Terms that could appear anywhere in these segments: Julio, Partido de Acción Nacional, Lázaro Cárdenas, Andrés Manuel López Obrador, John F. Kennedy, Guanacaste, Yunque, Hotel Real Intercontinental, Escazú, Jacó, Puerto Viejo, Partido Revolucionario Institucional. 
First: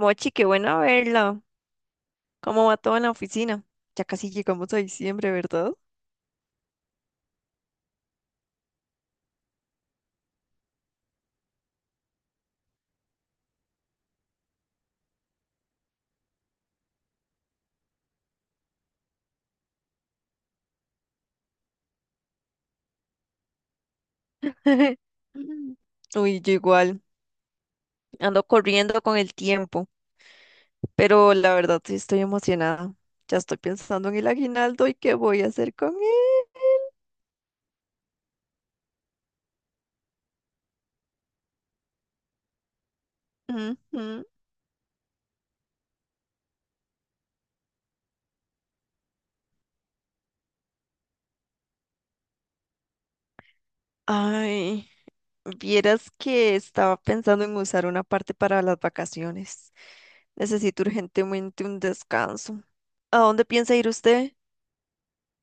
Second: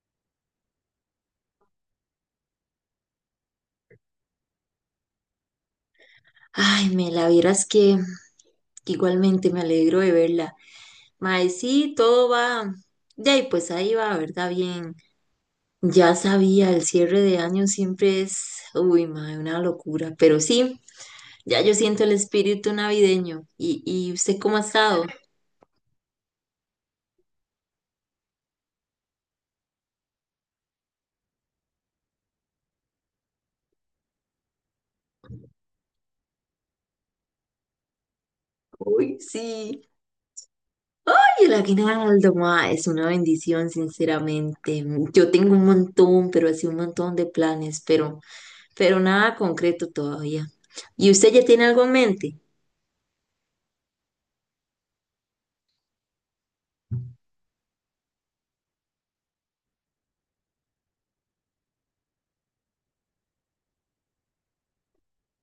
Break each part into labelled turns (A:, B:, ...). A: Mochi, qué bueno verla. ¿Cómo va todo en la oficina? Ya casi llegamos a diciembre, ¿verdad?
B: Ay, me la vieras que igualmente me alegro de verla. Mae, sí, todo va. De ahí, pues ahí va, ¿verdad? Bien. Ya sabía, el cierre de año siempre es, uy, mae, una locura. Pero sí, ya yo siento el espíritu navideño. ¿Y, usted cómo ha estado?
A: Uy, yo igual. Ando corriendo con el tiempo, pero la verdad sí estoy emocionada. Ya estoy pensando en el aguinaldo y qué voy a hacer con
B: Uy, sí. Ay, el aguinaldo, ma, es una bendición,
A: él. Ujú.
B: sinceramente. Yo tengo un montón, pero así un montón de planes, pero nada concreto todavía. ¿Y usted ya tiene algo en mente?
A: Ay, vieras que estaba pensando en usar una parte para las vacaciones. Necesito urgentemente un descanso. ¿A dónde piensa ir usted?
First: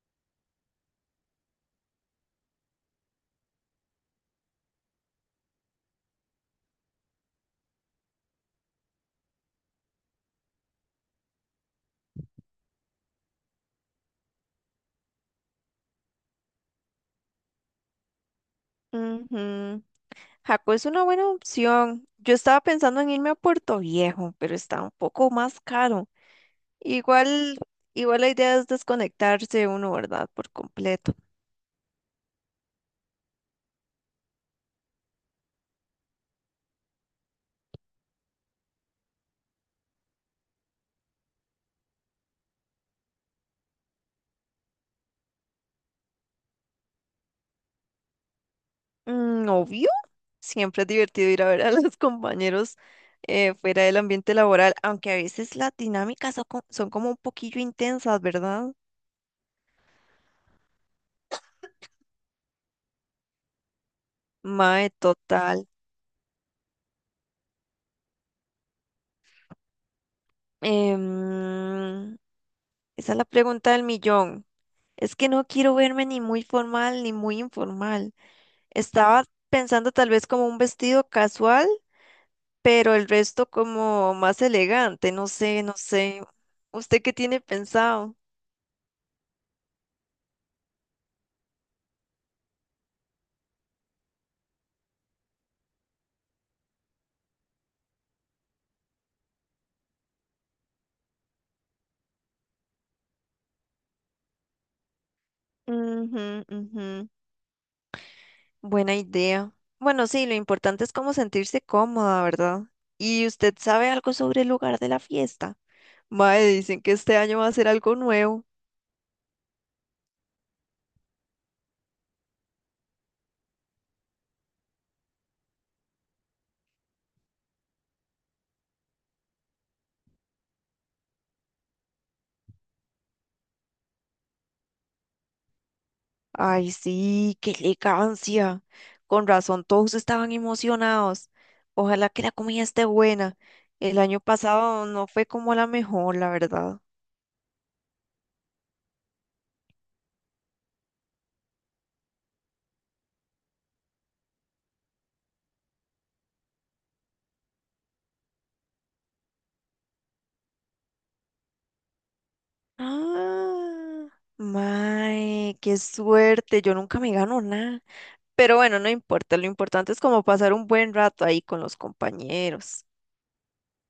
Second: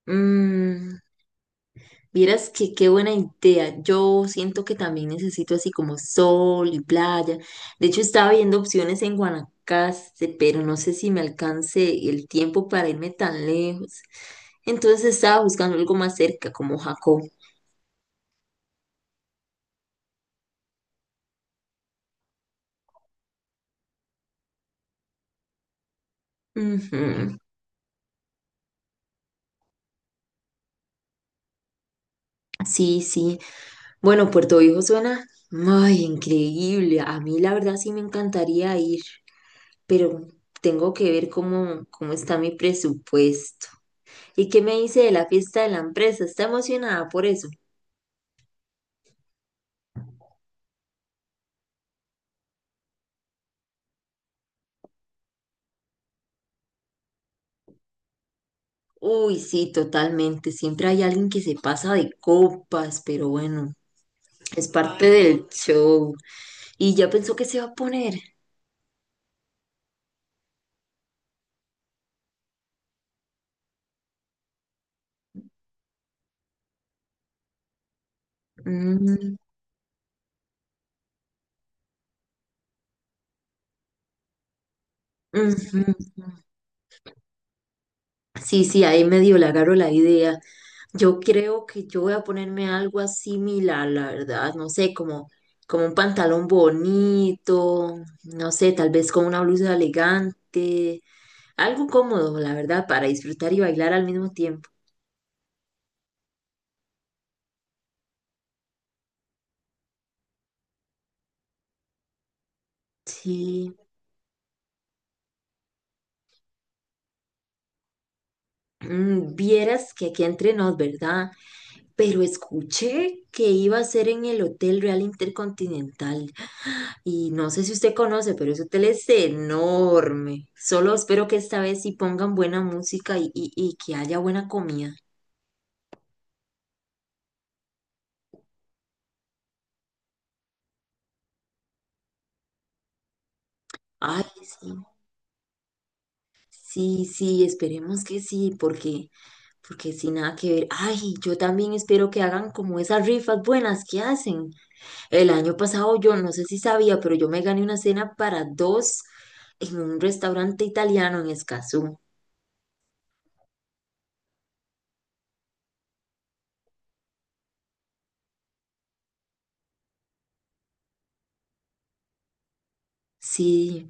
B: Mm, vieras que qué buena idea. Yo siento que también necesito así como sol y playa. De hecho, estaba viendo opciones en Guanacaste, pero no sé si me alcance el tiempo para irme tan lejos. Entonces estaba buscando algo más cerca, como Jacó.
A: Ujú. Jaco es una buena opción. Yo estaba pensando en irme a Puerto Viejo, pero está un poco más caro.
B: Ujú.
A: Igual, igual la idea es desconectarse uno, ¿verdad? Por completo.
B: Sí, sí. Bueno, Puerto Viejo suena, ay, increíble. A mí la verdad sí me encantaría ir, pero tengo que ver cómo está mi presupuesto. ¿Y qué me dice de la fiesta de la empresa? ¿Está emocionada por eso?
A: Mm, obvio, siempre es divertido ir a ver a los compañeros fuera del ambiente laboral, aunque a veces las dinámicas son, son como un poquillo intensas, ¿verdad?
B: Uy, sí, totalmente. Siempre hay alguien que se pasa de copas, pero bueno, es
A: Mae,
B: parte del no.
A: total.
B: Show. ¿Y ya pensó que se va a poner?
A: Em, esa es la pregunta del millón. Es que no quiero verme ni muy formal ni muy informal. Estaba
B: Mm,
A: pensando tal vez como un vestido casual, pero el resto como más elegante, no sé, no
B: ujú.
A: sé. ¿Usted qué tiene pensado?
B: Sí, sí, ahí medio le agarro la idea. Yo creo que yo voy a ponerme algo similar, la verdad. No sé, como un pantalón bonito, no sé, tal vez con una blusa elegante. Algo cómodo, la verdad, para disfrutar y bailar al mismo tiempo.
A: Ujú, ujú. Buena idea. Bueno, sí, lo importante es como sentirse cómoda, ¿verdad? ¿Y usted
B: Sí,
A: sabe algo sobre el lugar de la fiesta? Mae, dicen que este año va a ser algo nuevo.
B: mm, vieras que aquí entre nos, ¿verdad? Pero escuché que iba a ser en el Hotel Real Intercontinental y no sé si usted conoce, pero ese hotel es enorme. Solo espero que esta vez sí pongan buena música y que haya buena comida.
A: Ay, sí, qué elegancia. Con razón, todos estaban emocionados. Ojalá que la comida esté buena. El año
B: Ay, sí,
A: pasado no fue como la mejor, la verdad.
B: sí, sí, esperemos que sí, porque... Porque sin nada que ver. Ay, yo también espero que hagan como esas rifas buenas que hacen. El año pasado yo no sé si sabía, pero yo me gané una cena para dos en un restaurante italiano en Escazú.
A: Ah, mae, qué suerte. Yo nunca me gano nada. Pero bueno, no importa. Lo importante es como pasar un buen rato ahí con los compañeros.
B: Sí,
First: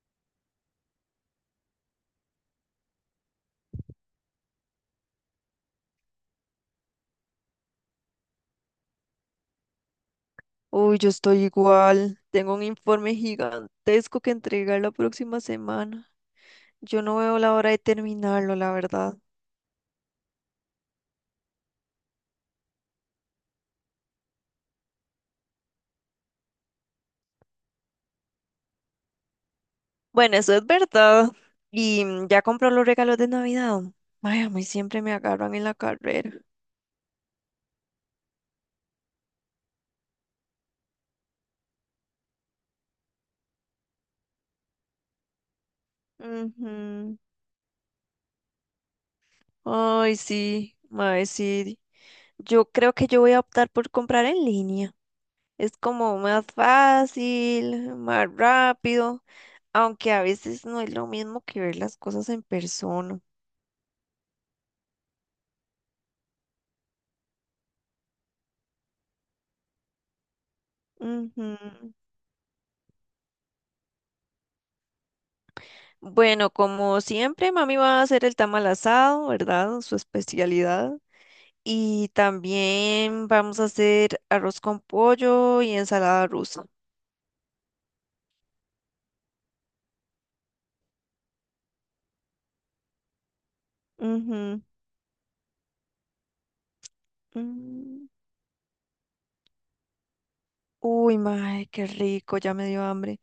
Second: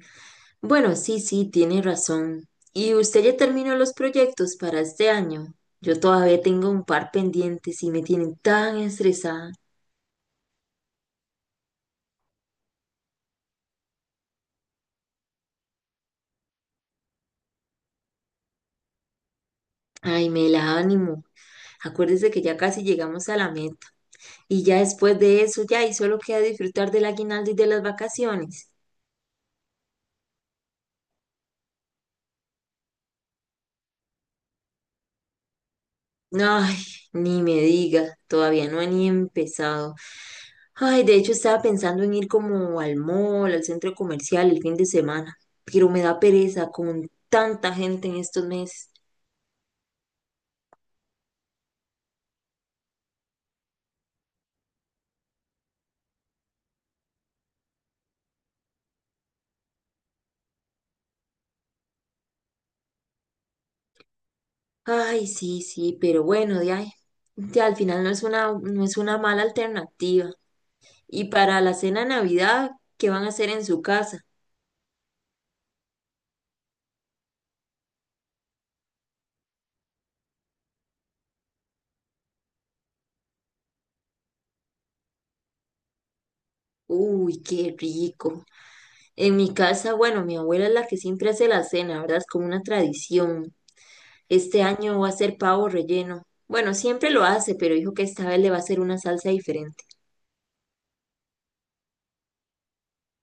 B: bueno, sí, sí, tiene razón. ¿Y usted ya terminó los proyectos para este año? Yo todavía tengo un par pendientes y me tienen tan estresada.
A: Uy, yo estoy igual. Tengo un informe gigantesco que entregar la próxima semana. Yo no veo la hora de terminarlo, la verdad.
B: Ay, me la ánimo. Acuérdese que ya casi llegamos a la meta y ya después de eso ya y solo queda disfrutar del aguinaldo y de las vacaciones.
A: Bueno, eso es verdad. Y ya compró los regalos de Navidad. Ay, a mí siempre me agarran en la carrera.
B: Ay, ni me digas, todavía no he ni empezado. Ay, de hecho estaba pensando en ir como al mall, al centro comercial el fin de semana, pero me da pereza con
A: Ujú.
B: tanta gente en estos meses.
A: Ay, sí, ay, sí. Yo creo que yo voy a optar por comprar en línea. Es como más fácil, más rápido, aunque a veces no es lo mismo que ver las cosas en persona.
B: Ay, sí, sí, pero bueno, de ahí, ya al final no es una mala alternativa. Y
A: Ujú.
B: para la cena de Navidad, ¿qué van a hacer en su casa?
A: Bueno, como siempre, mami va a hacer el tamal asado, ¿verdad? Su especialidad. Y también vamos a hacer arroz con pollo y ensalada rusa.
B: Uy, qué rico. En mi casa, bueno, mi abuela es la que siempre hace la cena, ¿verdad? Es como una tradición. Este año va a ser pavo relleno. Bueno, siempre lo
A: Ujú,
B: hace, pero dijo que
A: mm.
B: esta vez le va a hacer una salsa diferente.
A: Uy, mae, qué rico, ya me dio hambre.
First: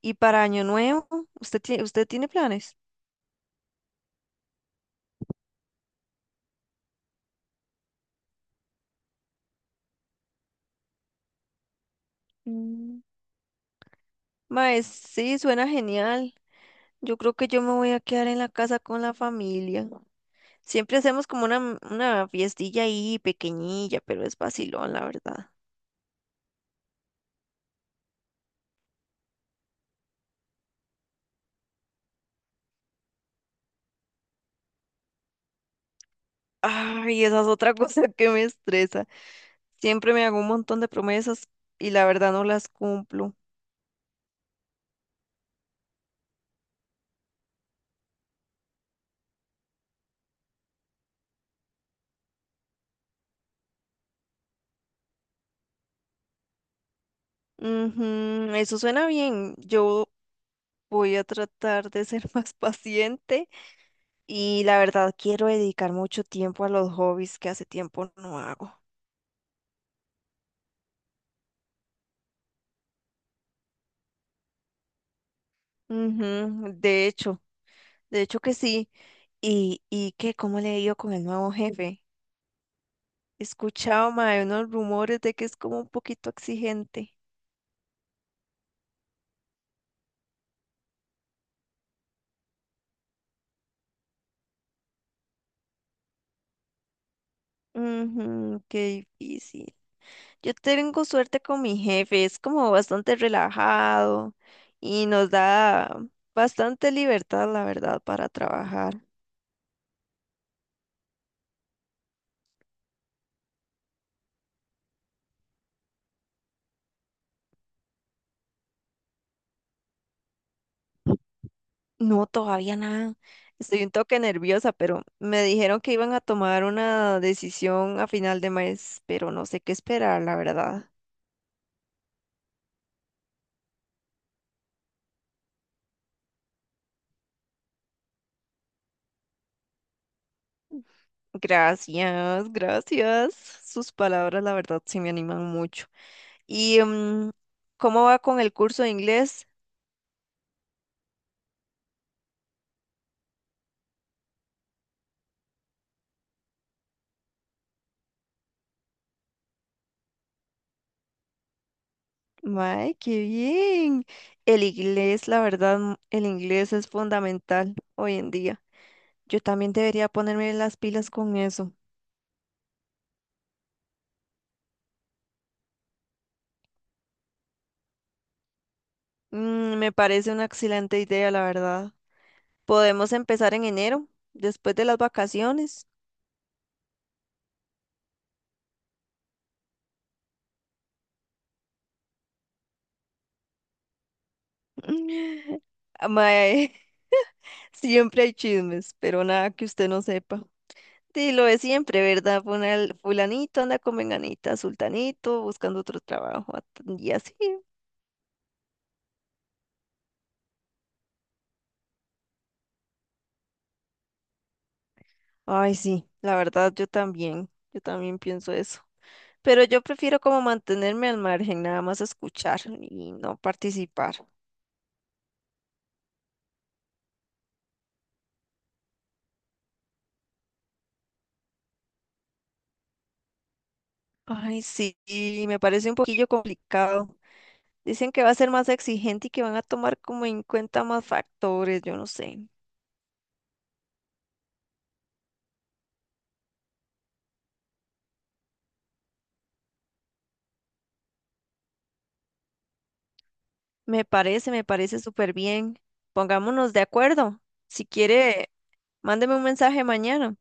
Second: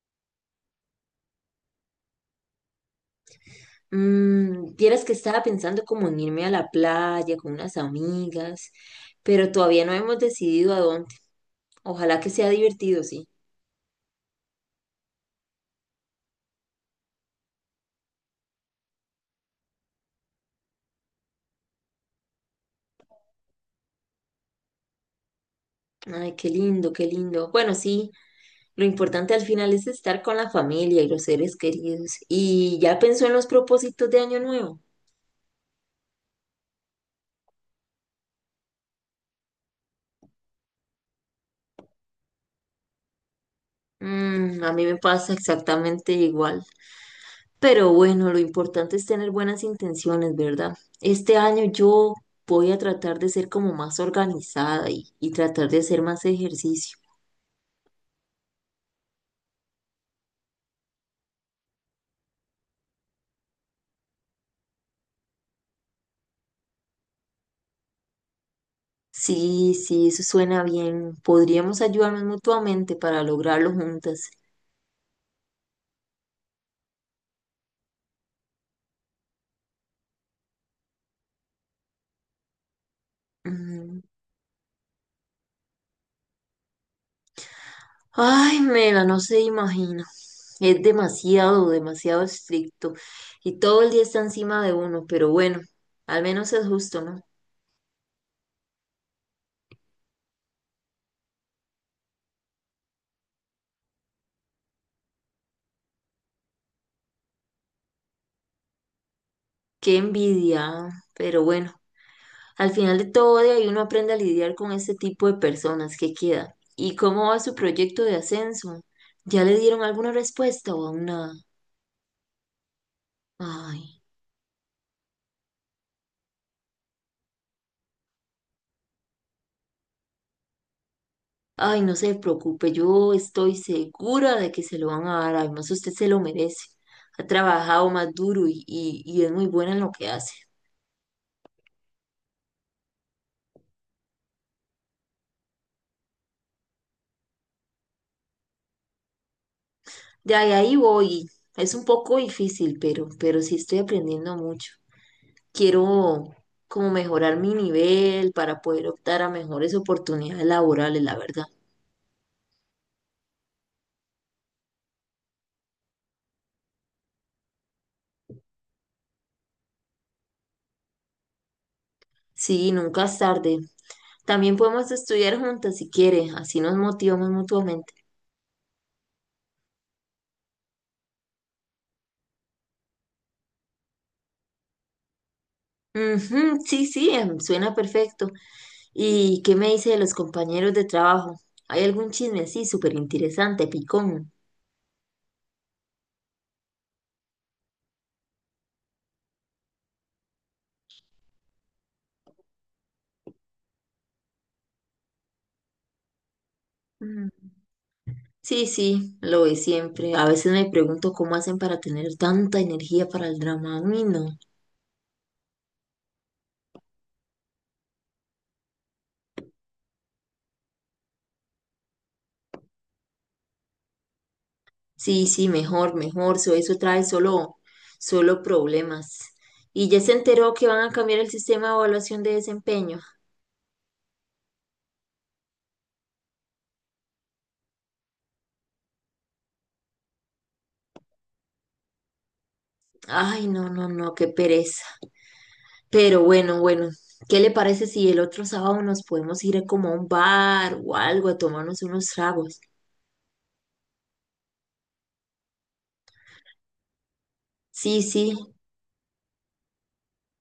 A: ¿Y para Año Nuevo? Usted tiene planes?
B: Mm, vieras que estaba pensando como en irme a la playa con unas amigas, pero todavía no hemos decidido a dónde. Ojalá que sea
A: Mm.
B: divertido, sí.
A: Mae, sí, suena genial. Yo creo que yo me voy a quedar en la casa con la familia. Siempre hacemos como una, una fiestilla ahí pequeñilla, pero es vacilón, la verdad.
B: Ay, qué lindo, qué lindo. Bueno, sí, lo importante al final es estar con la familia y los seres queridos. ¿Y ya pensó en los propósitos de año nuevo?
A: Ay, esa es otra cosa que me estresa. Siempre me hago un montón de promesas y la verdad no las cumplo.
B: Mm, a mí me pasa exactamente igual. Pero bueno, lo importante es tener buenas intenciones, ¿verdad? Este año yo voy a tratar de ser como más organizada y tratar de hacer más ejercicio.
A: Ujú, eso suena bien. Yo voy a tratar de ser más paciente y la verdad quiero dedicar mucho tiempo a los hobbies que hace tiempo no hago.
B: Sí, sí, eso suena bien. Podríamos ayudarnos mutuamente para lograrlo juntas.
A: Ujú, de hecho que sí. ¿Y, qué? ¿Cómo le he ido con el nuevo jefe? He
B: Mm.
A: escuchado, mae, unos rumores de que es como un poquito exigente.
B: Ay, Mela, no se imagina. Es demasiado, demasiado estricto. Y todo el día está encima de uno, pero bueno, al menos es justo, ¿no?
A: Ujú, qué difícil. Yo tengo suerte con mi jefe, es como bastante relajado y nos da bastante libertad, la verdad, para trabajar.
B: Qué envidia, ah, pero bueno. Al final de todo, de ahí uno aprende a lidiar con este tipo de personas que queda. ¿Y cómo va su proyecto de ascenso? ¿Ya le dieron alguna respuesta o aún nada?
A: No, todavía nada. Estoy un
B: Ay,
A: toque nerviosa, pero me dijeron que iban a tomar una decisión a final de mes, pero no sé qué esperar, la verdad.
B: ay, no se preocupe, yo estoy segura de que se lo van a dar. Además, usted se lo merece. Ha trabajado más duro y es muy buena en lo que hace.
A: Gracias, gracias. Sus palabras, la verdad, sí me animan mucho. ¿Y cómo va con el curso de inglés?
B: De ahí, ahí voy. Es un poco difícil, pero sí estoy aprendiendo mucho. Quiero como mejorar mi nivel para poder optar a mejores oportunidades laborales, la verdad.
A: Mae, qué bien. El inglés, la verdad, el inglés es fundamental hoy en día. Yo también debería ponerme las pilas con eso.
B: Sí, nunca es tarde. También podemos estudiar juntas si quiere, así nos motivamos mutuamente.
A: Mm, me parece una excelente idea, la verdad. Podemos empezar en enero, después de las vacaciones.
B: Ujú, sí, sí, suena perfecto. ¿Y qué me dice de los compañeros de trabajo? ¿Hay algún chisme así súper interesante, picón?
A: Ah, Mae, siempre hay chismes, pero nada que usted no sepa. Sí, lo es siempre, ¿verdad? Fulanito anda con venganita, sultanito, buscando otro trabajo y
B: Mm.
A: así.
B: Sí, sí, lo ve siempre. A veces me pregunto cómo hacen para tener tanta energía para el drama. Uy, no.
A: Ay, sí, la verdad yo también pienso eso. Pero yo prefiero como mantenerme al margen, nada más escuchar y no participar.
B: Sí, sí, mejor, mejor. So, eso trae solo problemas. ¿Y ya se enteró que van a cambiar el sistema de evaluación de desempeño?
A: Ay, sí, y me parece un poquillo complicado. Dicen que va a ser más exigente y que van a tomar como en cuenta más factores, yo no sé.
B: Ay, no, no, no, qué pereza. Pero bueno, bueno, ¿qué le parece si el otro sábado nos podemos ir como a un bar o algo a tomarnos unos tragos?
A: Me parece súper bien. Pongámonos de acuerdo. Si
B: Sí, sí,
A: quiere, mándeme un mensaje mañana.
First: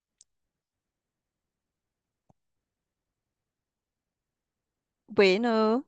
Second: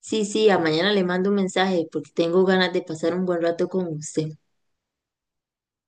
B: sí, sí, a mañana le mando un mensaje porque tengo ganas de pasar un buen rato con usted.
A: Bueno.